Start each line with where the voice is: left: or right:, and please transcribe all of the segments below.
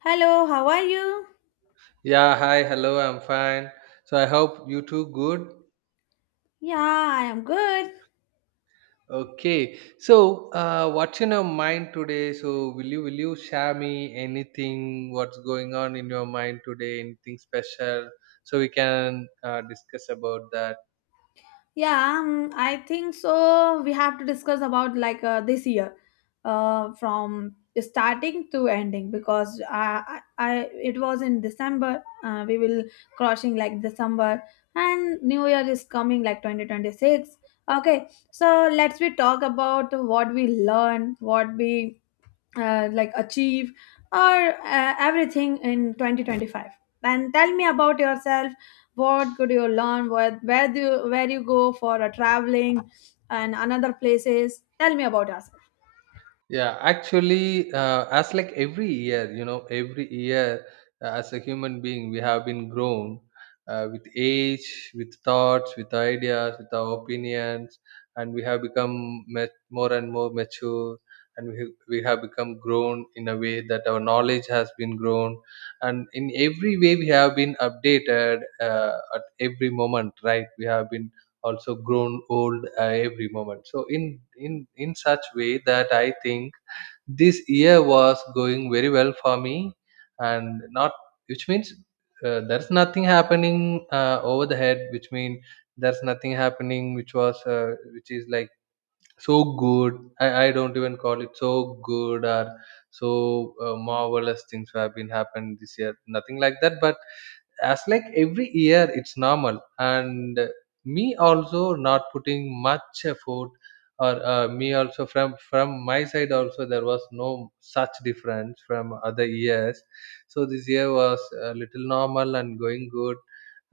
left: Hello, how are you?
right: Yeah, hi, hello, I'm fine. So I hope you too good.
left: Yeah, I am good.
right: Okay. So what's in your mind today? So will you share me anything what's going on in your mind today, anything special? So we can discuss about that.
left: Yeah, I think so. We have to discuss about this year, from starting to ending because I it was in December. We will crossing like December, and New Year is coming, like 2026. Okay, so let's we talk about what we learn, what we like achieve or everything in 2025, and tell me about yourself. What could you learn, where do you, where you go for a traveling and another places. Tell me about yourself.
right: Yeah, actually, as like every year as a human being, we have been grown with age, with thoughts, with ideas, with our opinions, and we have become more and more mature, and we have become grown in a way that our knowledge has been grown, and in every way we have been updated at every moment, right? We have been also grown old every moment, so in such way that I think this year was going very well for me and not, which means there's nothing happening over the head, which means there's nothing happening which was which is like so good. I don't even call it so good, or so marvelous things have been happened this year, nothing like that, but as like every year it's normal, and me also not putting much effort, or me also from my side also there was no such difference from other years. So this year was a little normal and going good,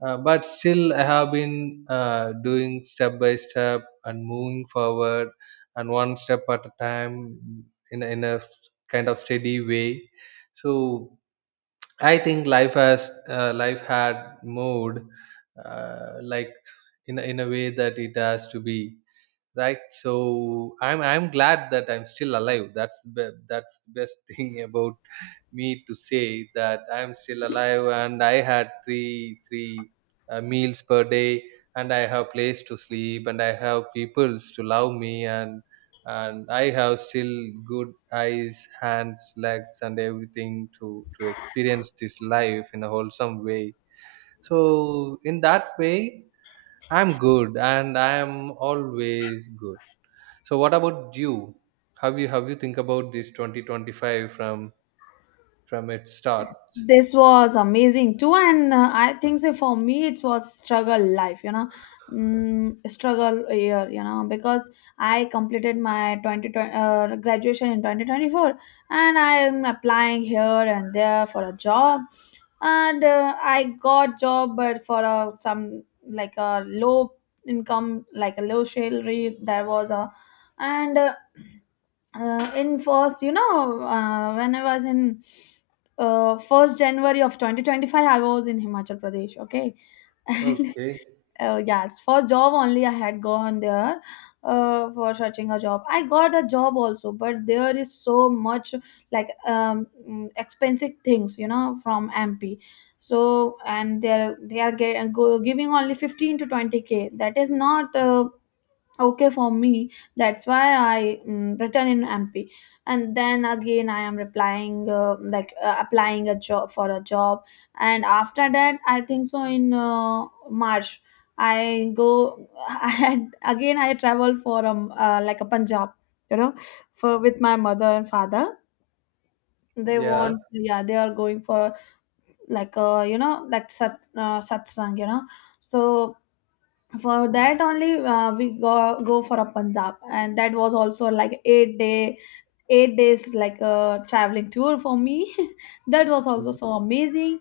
right: but still I have been doing step by step and moving forward, and one step at a time, in a kind of steady way. So I think life had moved like, in a way that it has to be, right? So I'm glad that I'm still alive. That's the best thing about me, to say that I'm still alive, and I had three meals per day, and I have place to sleep, and I have people to love me, and I have still good eyes, hands, legs, and everything, to experience this life in a wholesome way. So in that way, I'm good and I am always good. So what about you? Have you think about this 2025 from its start?
left: This was amazing too, and I think so, for me it was struggle life, you know. Struggle year, you know, because I completed my 20, twenty graduation in 2024, and I am applying here and there for a job. And I got job but for a, some like a low income like a low salary there was a And in first, you know, when I was in first january of 2025, I was in Himachal Pradesh. Okay.
right: Okay.
left: And yes, for job only I had gone there, for searching a job. I got a job also, but there is so much expensive things, you know, from MP. So and they're they are get, go, giving only 15 to 20k. That is not okay for me. That's why I written in MP. And then again I am replying applying a job for a job. And after that, I think so, in march I go, I had again I travel for like a punjab, you know, for, with my mother and father. They
right: Yeah.
left: want, yeah, they are going for sat, satsang, you know. So for that only, we go for a punjab, and that was also like 8 day, 8 days, like a traveling tour for me. That was also
right: Mm.
left: so amazing.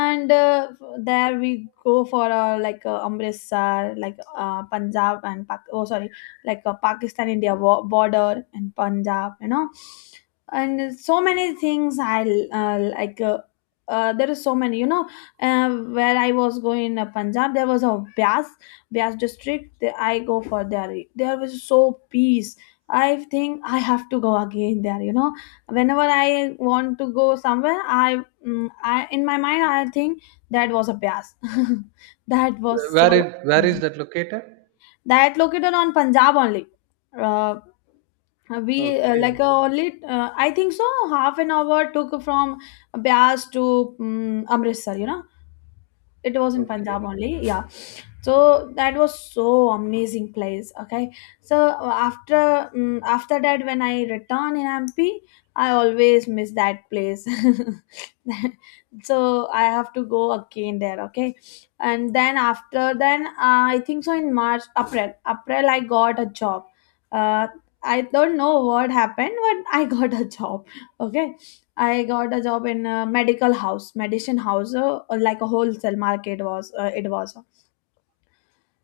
left: And there we go for a, like, a amritsar, like, punjab and Pak-, oh sorry, like a pakistan india wa- border and punjab, you know. And so many things I, uh, like uh, there is so many, you know. uh, where I was going in punjab, there was a bias, bias district. There I go for there. There was so peace. I think I have to go again there. You know, whenever I want to go somewhere, I, I, in my mind I think, that was a pass. That was
right: Wh-
left: so
right: Where it where is
left: amazing.
right: that located?
left: That located on Punjab only. Uh, we
right: Okay.
left: like only I think so. Half an hour took from Bias to Amritsar. You know, it was in Punjab
right: Okay.
left: only, yeah. So that was so amazing place. Okay, so after that, when I return in MP, I always miss that place. So I have to go again there. Okay, and then after then, I think so in March, April, April I got a job. Uh, I don't know what happened, but I got a job. Okay, I got a job in a medical house, medicine house, like a wholesale market was it was.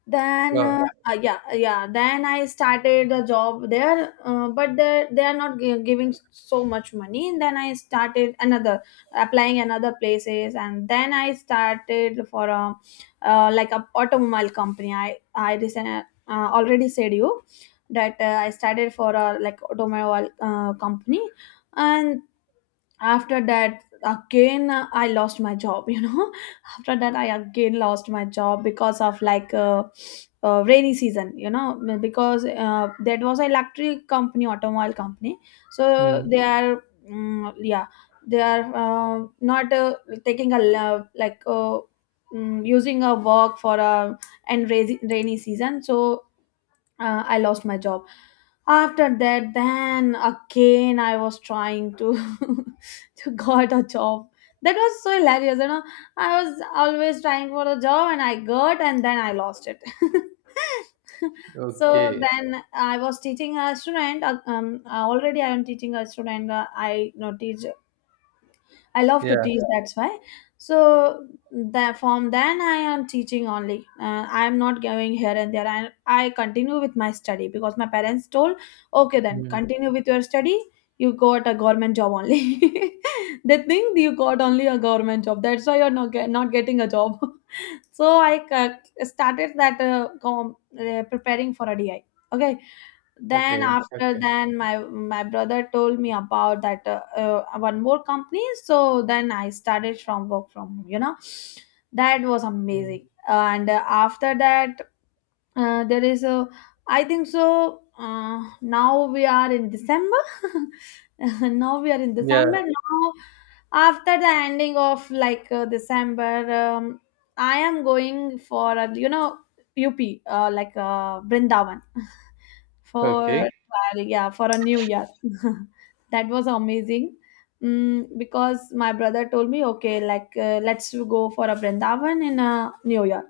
left: Then
right: Wow.
left: uh, uh, yeah yeah then I started the job there, but they are not gi- giving so much money. Then I started another, applying another places, and then I started for a like a automobile company. I recent, already said you that I started for a like automobile company. And after that again, I lost my job, you know. After that I again lost my job because of rainy season, you know. M- because That was an electric company, automobile company. So
right: Mm.
left: they are mm, yeah they are not Taking a lo- like using a work for a, and rainy season. So I lost my job. After that, then again I was trying to to got a job. That was so hilarious, you know. I was always trying for a job, and I got, and then I lost it. So
right: Okay.
left: then I was teaching a student, already I am teaching a student. Uh, i you know teach I love to
right: Yeah.
left: teach, that's why. So that from then I am teaching only. I am not going here and there. I continue with my study because my parents told, okay, then
right: Mm.
left: continue with your study. You got a government job only. They think you got only a government job. That's why you're not, get, not getting a job. So I started that preparing for a DI. Okay, then
right: Okay.
left: after
right: Okay.
left: then my brother told me about that one more company, so then I started from work from home, you know. That was
right: Mm.
left: amazing. And after that there is a, I think so now we are in december. Now we are in december
right: Yeah.
left: now. After the ending of december, I am going for a, you know, up, brindavan
right: Okay.
left: for, yeah, for a new year. That was amazing. Because my brother told me, okay, like, let's go for a brindavan in a new year.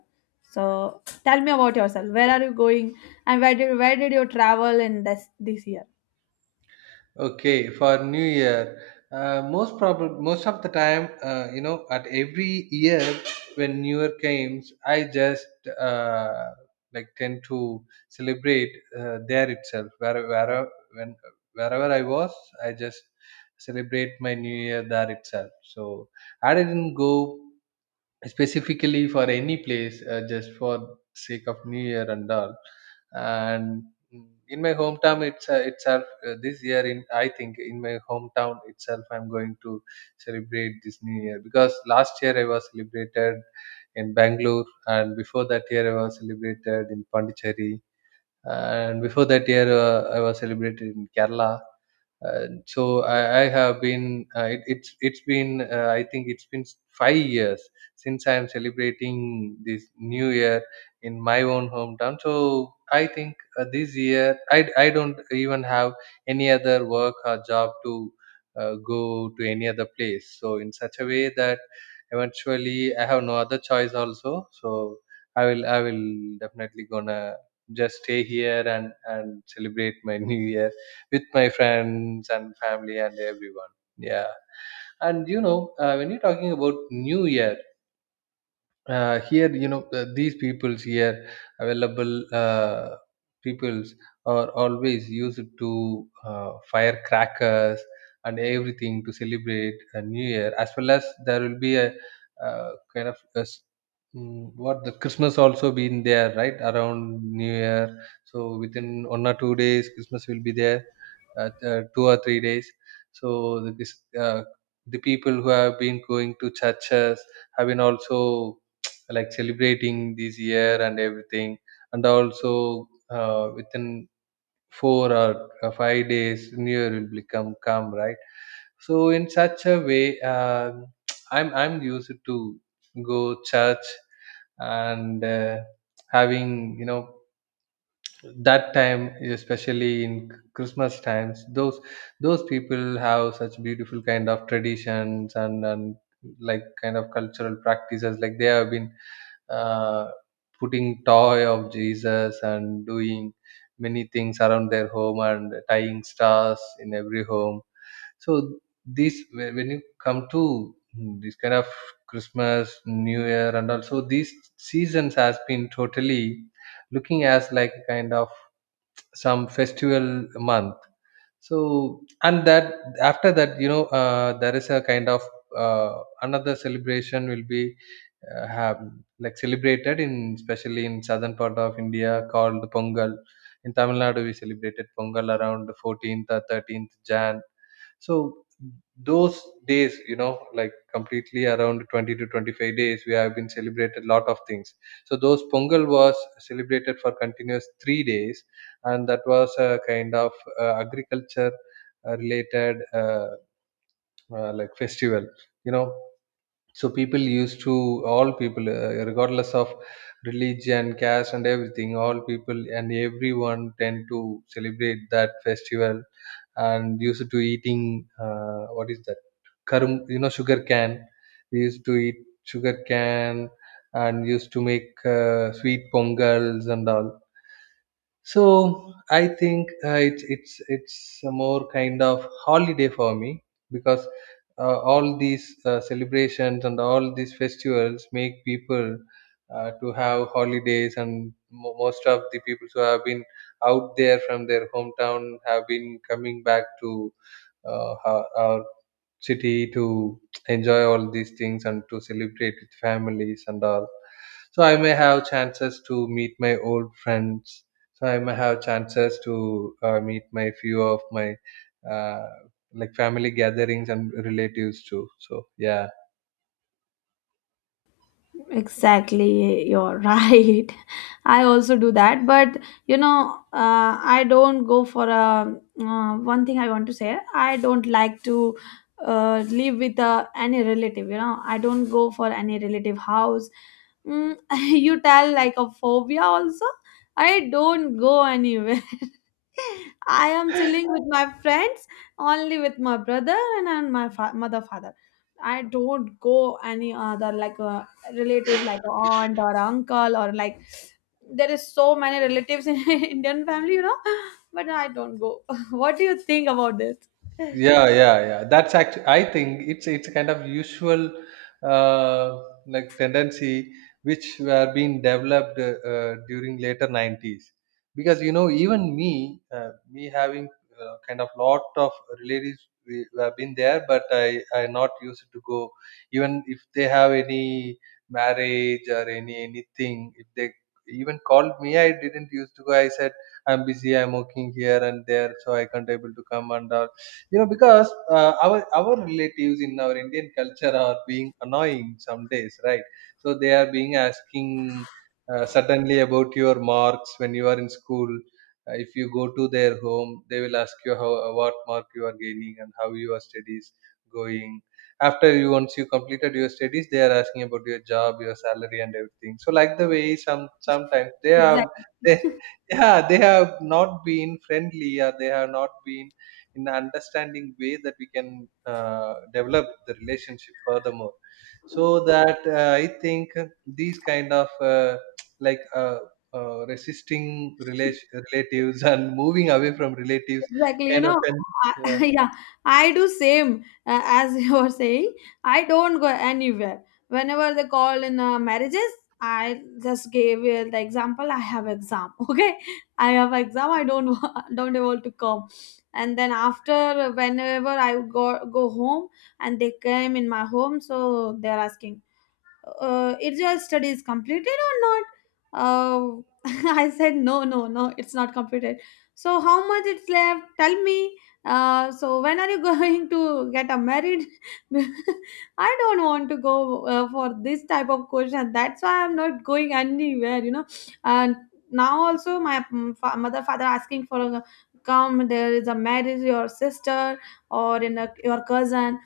left: So tell me about yourself. Where are you going, and where did you travel in this year?
right: Okay, for New Year, most probably most of the time, at every year when New Year comes, I just uh, like tend to celebrate there itself. When wherever I was, I just celebrate my New Year there itself. So I didn't go specifically for any place, just for sake of new year and all, and in my hometown it's itself, this year in I think in my hometown itself I'm going to celebrate this new year, because last year I was celebrated in Bangalore, and before that year I was celebrated in Pondicherry, and before that year I was celebrated in Kerala. And so I have been it's been, I think it's been 5 years since I am celebrating this New Year in my own hometown. So I think, this year I don't even have any other work or job to go to any other place. So in such a way that eventually I have no other choice also. So I will definitely gonna just stay here and celebrate my New Year with my friends and family and everyone. Yeah. And you know, when you're talking about New Year, here these peoples here available peoples are always used to fire crackers and everything to celebrate a new year, as well as there will be a kind of a what, the Christmas also been there right around new year, so within 1 or 2 days Christmas will be there, 2 or 3 days. So the people who have been going to churches have been also like celebrating this year and everything, and also within four or 5 days new year will become come, right? So in such a way, I'm used to go church, and having that time, especially in Christmas times. Those people have such beautiful kind of traditions, and like kind of cultural practices, like they have been uh, putting toy of Jesus and doing many things around their home and tying stars in every home. So these, when you come to this kind of Christmas new year and also these seasons has been totally looking as like a kind of some festival month. So and that after that, you know, there is a kind of another celebration will be have, like celebrated in, especially in southern part of India, called the Pongal. In Tamil Nadu, we celebrated Pongal around the 14th or 13th Jan. So those days, you know, like completely around 20 to 25 days, we have been celebrated lot of things. So those Pongal was celebrated for continuous 3 days, and that was a kind of agriculture related like festival. You know, so people used to all people regardless of religion, caste and everything, all people and everyone tend to celebrate that festival, and used to eating, what is that karum, you know, sugar can, we used to eat sugar can, and used to make sweet pongals and all. So I think, it's a more kind of holiday for me, because all these celebrations and all these festivals make people to have holidays, and most of the people who have been out there from their hometown have been coming back to our city to enjoy all these things and to celebrate with families and all. So I may have chances to meet my old friends, so I may have chances to meet my few of my uh, like family gatherings and relatives too, so yeah.
left: Exactly, you're right. I also do that, but you know, I don't go for a, one thing I want to say, I don't like to live with any relative. You know, I don't go for any relative house. You tell like a phobia also. I don't go anywhere. I am chilling with my friends, only with my brother, and my fa- mother father. I don't go any other relative, like a aunt or uncle, or like, there is so many relatives in Indian family, you know. But I don't go. What do you think about this?
right: Yeah, yeah, yeah, that's actually, I think it's a kind of usual uh, like tendency which were being developed, during later 90s, because you know, even me, me having kind of lot of relatives we have been there, but I not used to go. Even if they have any marriage or anything, if they even called me, I didn't used to go. I said I'm busy, I'm working here and there, so I can't able to come and all. You know, because our relatives in our Indian culture are being annoying some days, right? So they are being asking suddenly about your marks when you are in school. If you go to their home, they will ask you how, what mark you are gaining and how your studies going. After you, once you completed your studies, they are asking about your job, your salary and everything. So like the way, sometimes they have, they yeah, they have not been friendly, or they have not been in an understanding way that we can develop the relationship furthermore. So that, I think these kind of, like uh, resisting relatives and moving away from relatives,
left: Exactly, you
right: kind of
left: know,
right: an,
left: I,
right: yeah,
left: yeah, I do same as you were saying. I don't go anywhere whenever they call in marriages. I just gave the example, I have exam. Okay, I have exam, I don't wa- don't able to come. And then after, whenever I go home, and they came in my home, so they're asking, is your studies completed or not? uh, I said, no, no, no, it's not completed. So how much it's left, tell me. So when are you going to get a married? I don't want to go for this type of question. That's why I'm not going anywhere, you know. And now also my fa- mother father asking for a come, there is a marriage, your sister, or in a, your cousin.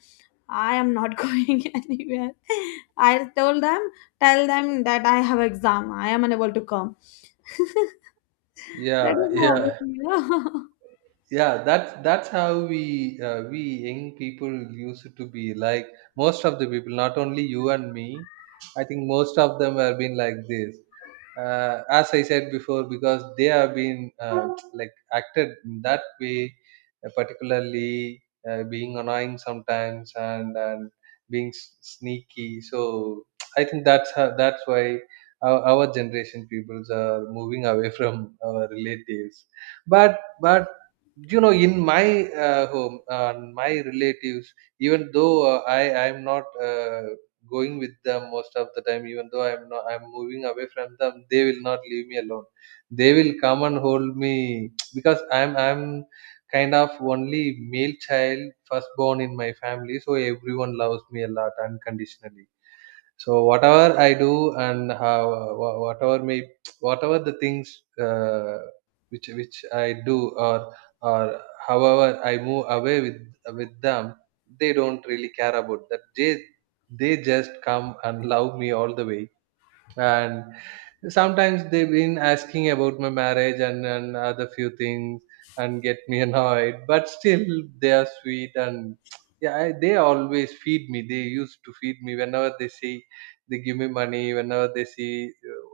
left: I am not going anywhere. I told them, tell them that I have exam. I am unable to come. That
right: yeah,
left: is
right: yeah,
left: obvious.
right: yeah. That's how we, young people used to be like. Most of the people, not only you and me, I think most of them have been like this, as I said before, because they have been like acted in that way, particularly, being annoying sometimes, and being sneaky. So I think that's why our generation peoples are moving away from our relatives. But you know, in my home, my relatives, even though, I'm not going with them most of the time, even though I'm not, I'm moving away from them, they will not leave me alone. They will come and hold me because I'm kind of only male child, firstborn in my family, so everyone loves me a lot unconditionally. So whatever I do, and how, wha- whatever may whatever the things, which I do, or however I move away with them, they don't really care about that. They just come and love me all the way and sometimes they've been asking about my marriage and other few things and get me annoyed, but still they are sweet. And yeah, they always feed me, they used to feed me whenever they see, they give me money whenever they see,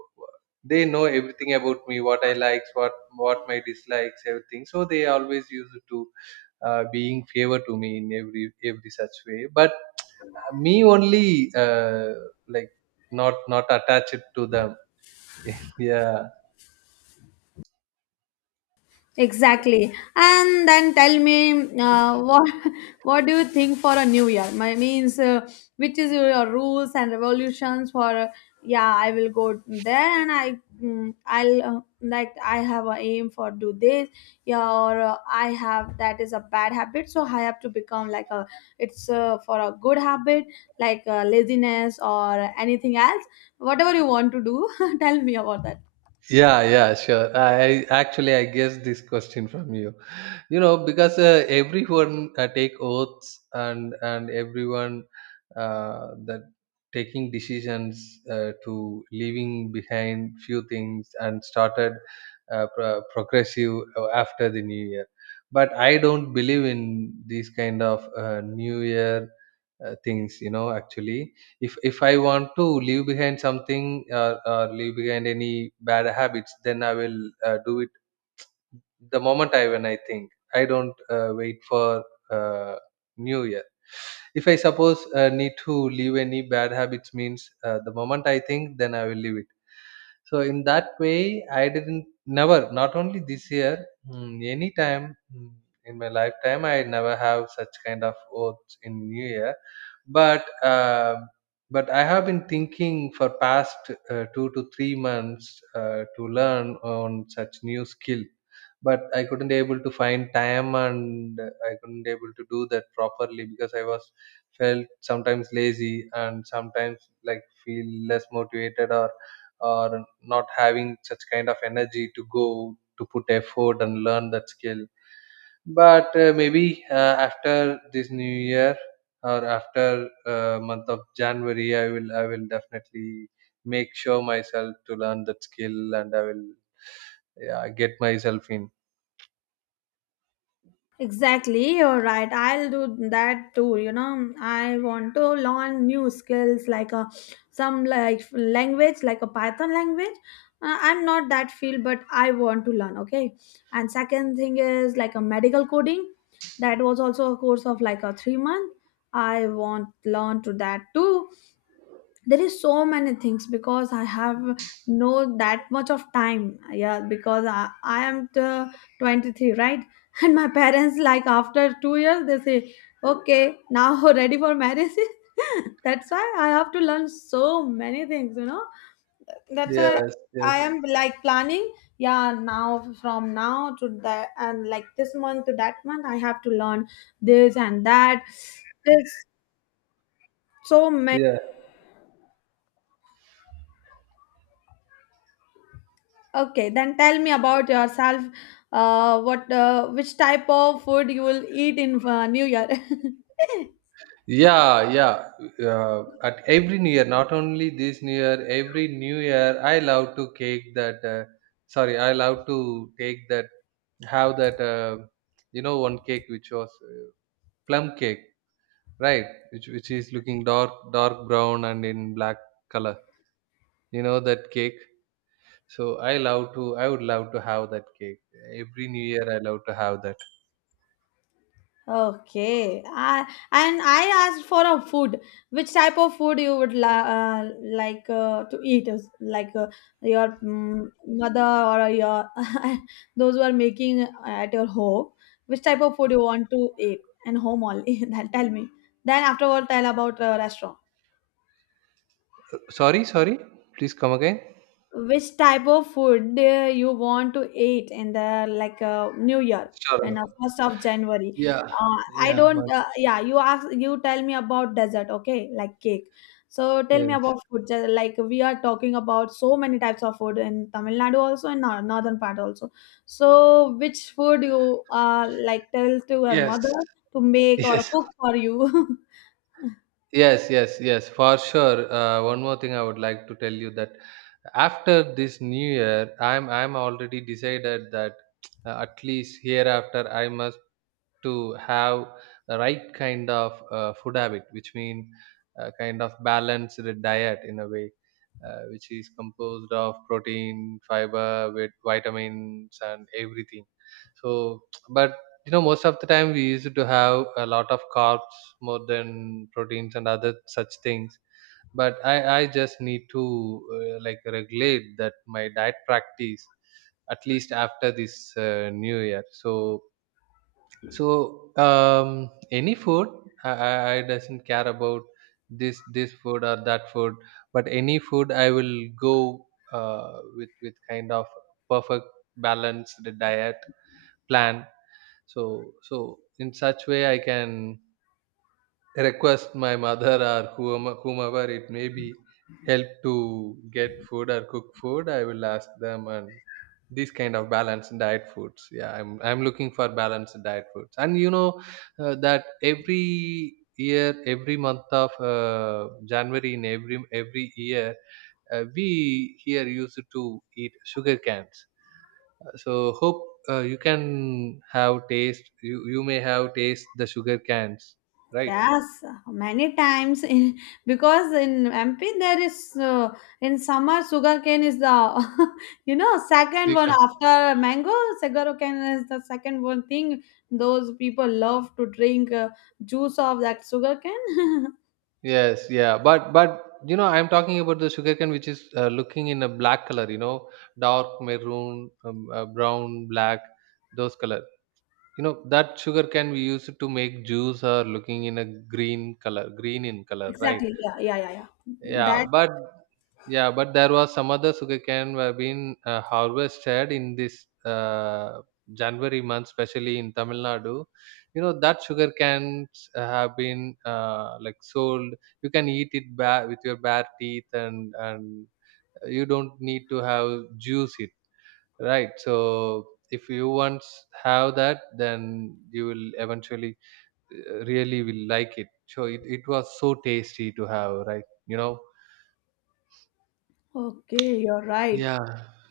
right: they know everything about me, what I likes, what my dislikes, everything, so they always used to being favor to me in every such way. But me only, like not attached to them. Yeah,
left: Exactly. And then tell me, what what do you think for a new year? My means, which is your rules and revolutions for yeah, I will go there, and I, I'll, like, I have a aim for do this. Yeah, or I have that is a bad habit, so I have to become like a, it's for a good habit, like laziness or anything else. Whatever you want to do, tell me about that.
right: yeah, yeah, sure. I actually I guessed this question from you, you know, because everyone take oaths, and everyone, that taking decisions to leaving behind few things and started progressive after the new year. But I don't believe in these kind of new year things, you know. Actually, if I want to leave behind something, or leave behind any bad habits, then I will do it the moment I when I think. I don't wait for uh, new year. If I suppose need to leave any bad habits means, the moment I think, then I will leave it. So in that way, I didn't, never, not only this year, any time, in my lifetime, I never have such kind of oaths in New Year. But uh, but I have been thinking for past 2 to 3 months to learn on such new skill. But I couldn't able to find time and I couldn't able to do that properly because I was felt sometimes lazy and sometimes like feel less motivated, or not having such kind of energy to go to put effort and learn that skill. But maybe after this new year or after month of January, i will definitely make sure myself to learn that skill, and I will, yeah, get myself in.
left: Exactly, you're right. I'll do that too. You know, I want to learn new skills, like a, some like language, like a Python language. I'm not that field, but I want to learn. Okay, and second thing is like a medical coding. That was also a course of like a 3 month. I want learn to that too. There is so many things because I have no that much of time. Yeah, because I am t- 23, right, and my parents, like, after 2 years they say, okay, now ready for marriage. That's why I have to learn so many things, you know. That's why
right: Yes,
left: I
right: yes,
left: am like planning, yeah, now from now to that, and like this month to that month I have to learn this and that. There's so many.
right: yeah.
left: Okay, then tell me about yourself. What, which type of food you will eat in New Year?
right: Yeah, yeah. At every new year, not only this new year, every new year, I love to cake that. Sorry, I love to take that. Have that. You know, one cake which was plum cake, right? Which is looking dark, dark brown and in black color. You know that cake. So I love to. I would love to have that cake every new year. I love to have that.
left: Okay, I, and I asked for a food. Which type of food you would la- to eat? Is like, your mother, or your those who are making at your home. Which type of food you want to eat, and home only? Then tell me. Then afterward, tell about restaurant.
right: Sorry, sorry. Please come again.
left: Which type of food, you want to eat in the like, new year,
right: Sure.
left: and 1st of january.
right: Yeah.
left: I
right: Yeah,
left: don't,
right: wonderful.
left: yeah, you ask, you tell me about dessert. Okay, like cake. So tell me
right: Yes.
left: about food, like we are talking about so many types of food in tamil nadu, also in nor- northern part also. So which food you like tell to your
right: Yes.
left: mother to make or
right: Yes,
left: cook for you?
right: yes, yes, yes, for sure. One more thing I would like to tell you, that after this new year, I'm already decided that at least hereafter I must to have the right kind of food habit, which mean kind of balanced diet, in a way which is composed of protein, fiber, with vitamins and everything. So but you know, most of the time we used to have a lot of carbs more than proteins and other such things. But i just need to like regulate that my diet practice at least after this new year. So so any food, I doesn't care about this food or that food, but any food I will go with kind of perfect balanced diet plan. So so in such way, I can request my mother or whomever it may be, help to get food or cook food, I will ask them. And these kind of balanced diet foods, yeah, i'm looking for balanced diet foods. And you know, that every year, every month of January, in every year, we here used to eat sugar cans. So hope you can have taste, you may have taste the sugar cans, right?
left: Yes, many times in, because in MP there is in summer, sugarcane is the you know, second
right: You.
left: one after mango. Sugarcane is the second one thing. Those people love to drink juice of that sugarcane.
right: Yes, yeah, but you know, I'm talking about the sugarcane which is looking in a black color. You know, dark maroon, brown, black, those color. You know that sugarcane, we use it to make juice, or looking in a green color, green in color, right?
left: Exactly. Yeah. That
right: Yeah, but yeah, but there was some other sugarcane were being harvested in this January month, especially in Tamil Nadu. You know that sugar cans have been like sold. You can eat it with your bare teeth, and you don't need to have juice it, right? So if you once have that, then you will eventually really will like it. So it was so tasty to have, right? You know.
left: okay, you're right.
right: Yeah,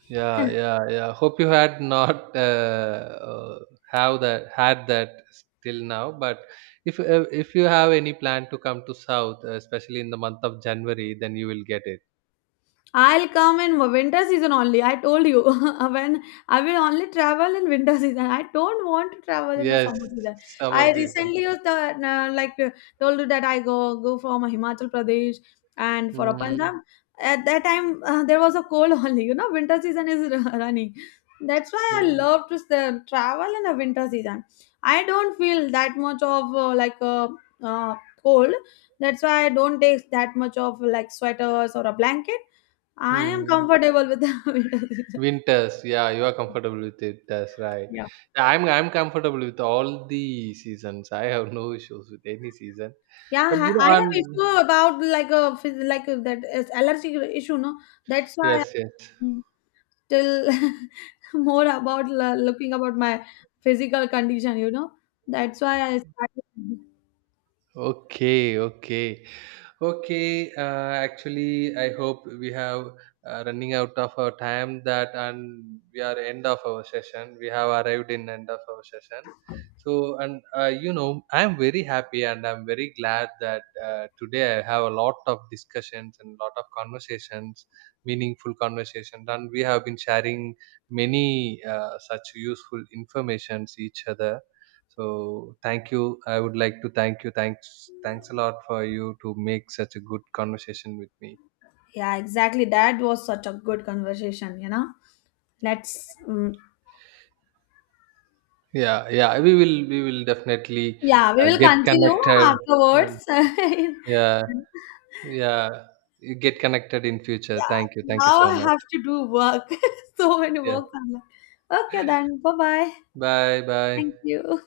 right: yeah, yeah, yeah. Hope you had not have that, had that till now. But if you have any plan to come to South, especially in the month of January, then you will get it.
left: I'll come in winter season only. I told you, when I will only travel in winter season. I don't want to travel in a
right: Yes,
left: summer season.
right: summer
left: I
right: season.
left: recently was the, told you that I go from Himachal Pradesh and for a Punjab.
right: Mm,
left: At that time, there was a cold only. You know, winter season is r- running. That's why I
right: yeah.
left: love to s- travel in the winter season. I don't feel that much of uh, cold. That's why I don't take that much of like sweaters or a blanket. I am
right: Mm.
left: comfortable with the
right: Winters. Yeah, you are comfortable with it. That's right.
left: yeah.
right: I'm comfortable with all the seasons. I have no issues with any season.
left: Yeah,
right: But you know,
left: I have
right: on,
left: issue about like a phys- like a-, that is allergic issue, no. That's why
right: yes, yes.
left: I'm still more about la- looking about my physical condition, you know. That's why I started.
right: Okay, okay. Okay, actually, I hope we have running out of our time, that and we are end of our session. We have arrived in end of our session. So, and you know, I'm very happy and I'm very glad that today I have a lot of discussions and lot of conversations, meaningful conversations, and we have been sharing many such useful informations each other. So thank you. I would like to thank you. Thanks, thanks a lot for you to make such a good conversation with me.
left: Yeah, exactly. That was such a good conversation, you know. Let's,
right: Yeah, yeah. We will definitely
left: yeah, we will
right: get
left: continue
right: connected, and
left: afterwards.
right: yeah, yeah. You get connected in future. Thank you.
left: Yeah,
right: Thank you
left: now
right: so
left: I
right: much.
left: have to do work. So many
right: Yeah.
left: works. I'm like, okay, then bye bye.
right: Bye.
left: Thank
right: Bye.
left: you.